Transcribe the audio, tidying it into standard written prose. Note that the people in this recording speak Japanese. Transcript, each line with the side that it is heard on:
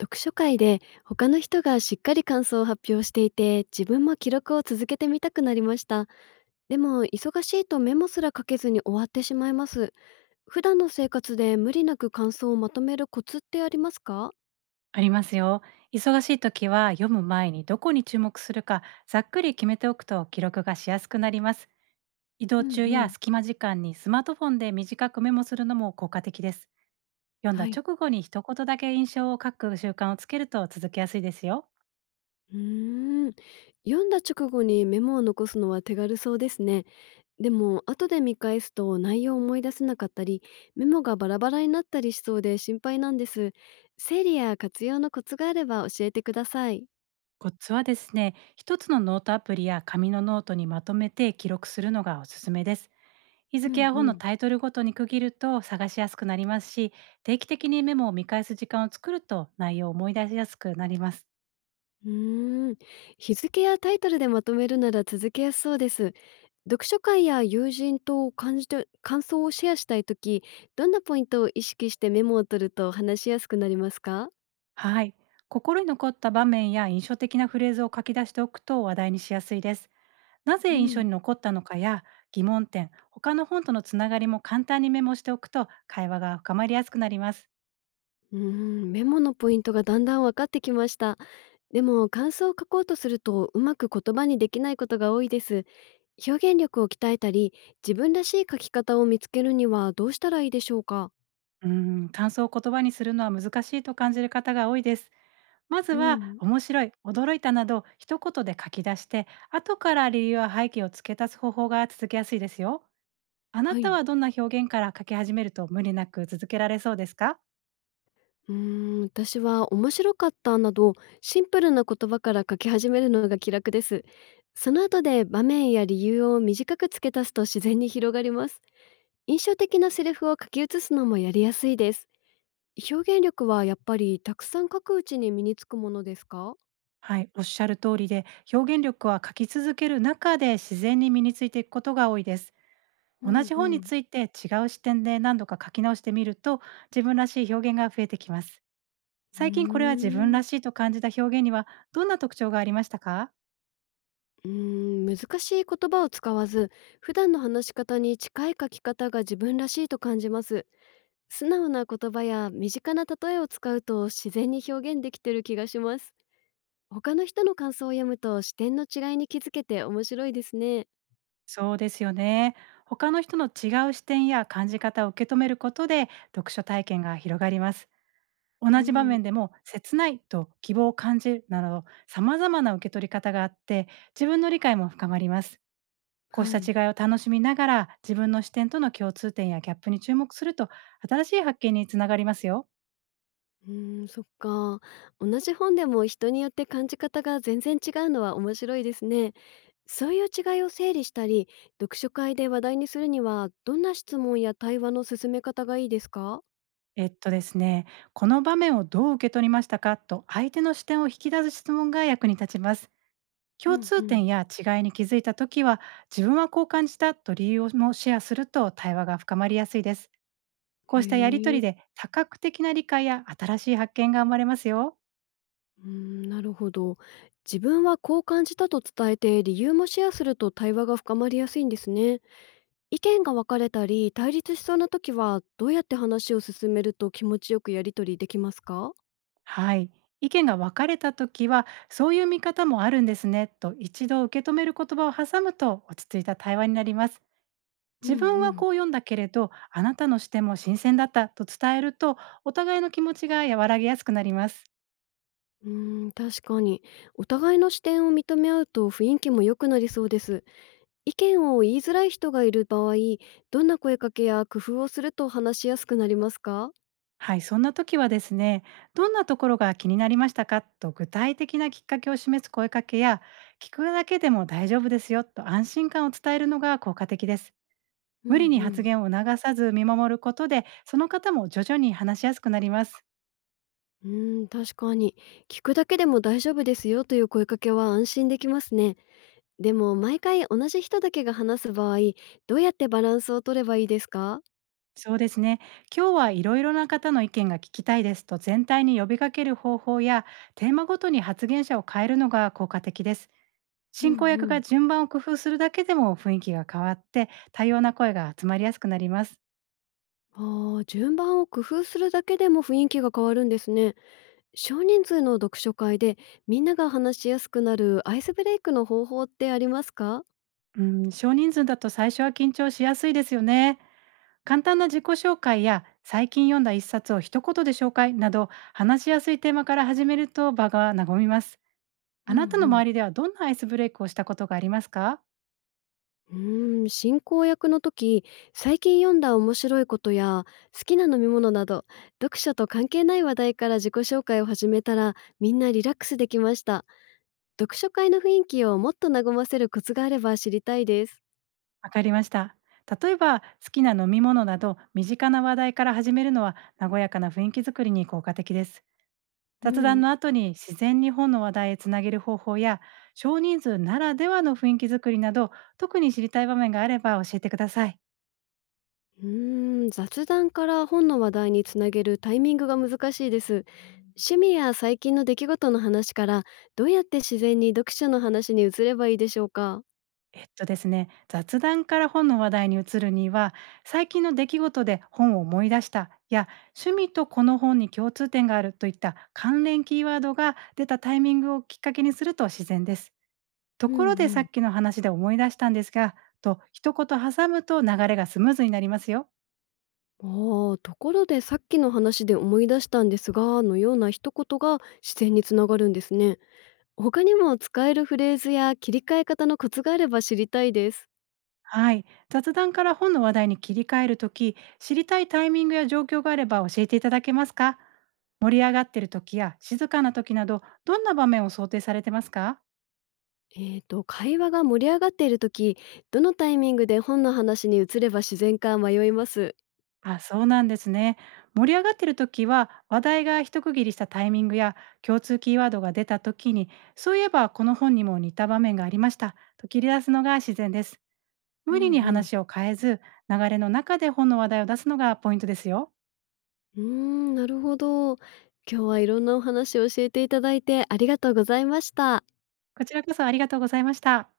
left: 読書会で他の人がしっかり感想を発表していて自分も記録を続けてみたくなりました。でも忙しいとメモすら書けずに終わってしまいます。普段の生活で無理なく感想をまとめるコツってありますか？
right: ありますよ。忙しい時は読む前にどこに注目するかざっくり決めておくと記録がしやすくなります。移
left: う
right: 動
left: んう
right: 中や
left: ん。
right: 隙間時間にスマートフォンで短くメモするのも効果的です。読んだ
left: はい。
right: 直後に一言だけ印象を書く習慣をつけると続けやすいですよ。
left: うーん。読んだ直後にメモを残すのは手軽そうですね。でも後で見返すと内容を思い出せなかったりメモがバラバラになったりしそうで心配なんです。整理や活用のコツがあれば教えてください。
right: コツはですね、一つのノートアプリや紙のノートにまとめて記録するのがおすすめです。日
left: う
right: 付
left: ん
right: や
left: う
right: 本の
left: ん。
right: タイトルごとに区切ると探しやすくなりますし、定期的にメモを見返す時間を作ると内容を思い出しやすくなります。
left: うーん。日付やタイトルでまとめるなら続けやすそうです。読書会や友人と感じて感想をシェアしたいとき、どんなポイントを意識してメモを取ると話しやすくなりますか？
right: はい。心に残った場面や印象的なフレーズを書き出しておくと話題にしやすいです。な
left: う
right: ぜ印象
left: ん。
right: に残ったのかや疑問点、他の本とのつながりも簡単にメモしておくと会話が深まりやすくなります。
left: うーん、メモのポイントがだんだん分かってきました。でも感想を書こうとするとうまく言葉にできないことが多いです。表現力を鍛えたり、自分らしい書き方を見つけるにはどうしたらいいでしょうか？
right: うーん、感想を言葉にするのは難しいと感じる方が多いです。まず
left: う
right: は
left: ん。
right: 面白い、驚いたなど一言で書き出して、後から理由や背景を付け足す方法が続けやすいですよ。あな
left: は
right: た
left: い。
right: はどんな表現から書き始めると無理なく続けられそうですか？
left: うーん、私は面白かったなどシンプルな言葉から書き始めるのが気楽です。その後で場面や理由を短く付け足すと自然に広がります。印象的なセリフを書き写すのもやりやすいです。表現力はやっぱりたくさん書くうちに身につくものですか？
right: はい、おっしゃる通りで、表現力は書き続ける中で自然に身についていくことが多いです。
left: う
right: 同
left: ん
right: じ本
left: う
right: に
left: ん。
right: ついて違う視点で何度か書き直してみると、自分らしい表現が増えてきます。
left: う
right: 最近これは自分
left: ーん。
right: らしいと感じた表現にはどんな特徴がありましたか？
left: うーん、難しい言葉を使わず普段の話し方に近い書き方が自分らしいと感じます。素直な言葉や身近な例えを使うと自然に表現できてる気がします。他の人の感想を読むと視点の違いに気づけて面白いですね。
right: そうですよね。他の人の違う視点や感じ方を受け止めることで読書体験が広がります。同
left: う
right: じ場
left: ん。
right: 面でも切ないと希望を感じるなど様々な受け取り方があって、自分の理解も深まります。こうし
left: は
right: た
left: い。
right: 違いを楽しみながら自分の視点との共通点やギャップに注目すると新しい発見につながりますよ。
left: うーん、そっか。同じ本でも人によって感じ方が全然違うのは面白いですね。そういう違いを整理したり、読書会で話題にするにはどんな質問や対話の進め方がいいですか？
right: ですね、この場面をどう受け取りましたかと相手の視点を引き出す質問が役に立ちます。
left: う
right: 共
left: んう
right: 通
left: ん。
right: 点や違いに気づいた時は自分はこう感じたと理由をもシェアすると対話が深まりやすいです。こ
left: へ
right: うしたやりとり
left: え。
right: で多角的な理解や新しい発見が生まれますよ。
left: うーん、なるほど。自分はこう感じたと伝えて理由もシェアすると対話が深まりやすいんですね。意見が分かれたり対立しそうな時はどうやって話を進めると気持ちよくやり取りできますか？
right: はい。意見が分かれた時はそういう見方もあるんですねと一度受け止める言葉を挟むと落ち着いた対話になります。
left: うん
right: 自
left: う
right: 分は
left: ん。
right: こう読んだけれどあなたの視点も新鮮だったと伝えるとお互いの気持ちが和らぎやすくなります。
left: うーん、確かに、お互いの視点を認め合うと雰囲気も良くなりそうです。意見を言いづらい人がいる場合、どんな声かけや工夫をすると話しやすくなりますか？
right: はい、そんな時はですね、どんなところが気になりましたかと具体的なきっかけを示す声かけや、聞くだけでも大丈夫ですよと安心感を伝えるのが効果的です。
left: うんう
right: 無理に発
left: ん。
right: 言を促さず見守ることで、その方も徐々に話しやすくなります。
left: うーん、確かに。聞くだけでも大丈夫ですよという声かけは安心できますね。でも、毎回同じ人だけが話す場合、どうやってバランスを取ればいいですか？
right: そうですね。今日はいろいろな方の意見が聞きたいですと全体に呼びかける方法や、テーマごとに発言者を変えるのが効果的です。
left: うん
right: 進行役
left: う
right: が
left: ん。
right: 順番を工夫するだけでも雰囲気が変わって、多様な声が集まりやすくなります。
left: ああ、順番を工夫するだけでも雰囲気が変わるんですね。少人数の読書会でみんなが話しやすくなるアイスブレイクの方法ってありますか？
right: うん、少人数だと最初は緊張しやすいですよね。簡単な自己紹介や最近読んだ一冊を一言で紹介など話しやすいテーマから始めると場が和みます。
left: う
right: あ
left: んう
right: なたの
left: ん。
right: 周りではどんなアイスブレイクをしたことがありますか？
left: うーん、進行役の時、最近読んだ面白いことや好きな飲み物など、読書と関係ない話題から自己紹介を始めたら、みんなリラックスできました。読書会の雰囲気をもっと和ませるコツがあれば知りたいです。
right: わかりました。例えば好きな飲み物など身近な話題から始めるのは和やかな雰囲気づくりに効果的です。
left: う
right: 雑
left: ん。
right: 談の後に自然に本の話題へつなげる方法や少人数ならではの雰囲気づくりなど特に知りたい場面があれば教えてください。
left: うーん、雑談から本の話題につなげるタイミングが難しいです。趣味や最近の出来事の話から、どうやって自然に読書の話に移ればいいでしょうか。
right: ですね、雑談から本の話題に移るには、最近の出来事で本を思い出したや、趣味とこの本に共通点があるといった関連キーワードが出たタイミングをきっかけにすると自然です。と
left: うんう
right: ころでさ
left: ん。
right: っきの話で思い出したんですが、と一言挟むと流れがスムーズになりますよ。
left: ああ、ところでさっきの話で思い出したんですが、のような一言が自然につながるんですね。他にも使えるフレーズや切り替え方のコツがあれば知りたいです。
right: はい。雑談から本の話題に切り替えるとき、知りたいタイミングや状況があれば教えていただけますか？盛り上がっている時や静かな時など、どんな場面を想定されてますか？
left: 会話が盛り上がっている時、どのタイミングで本の話に移れば自然か迷います。
right: あ、そうなんですね。盛り上がってる時は、話題が一区切りしたタイミングや共通キーワードが出た時に、そういえばこの本にも似た場面がありましたと切り出すのが自然です。
left: う
right: 無理
left: ん
right: に
left: うん。
right: 話を変えず、流れの中で本の話題を出すのがポイントですよ。
left: うーん、なるほど。今日はいろんなお話を教えていただいてありがとうございました。
right: こちらこそありがとうございました。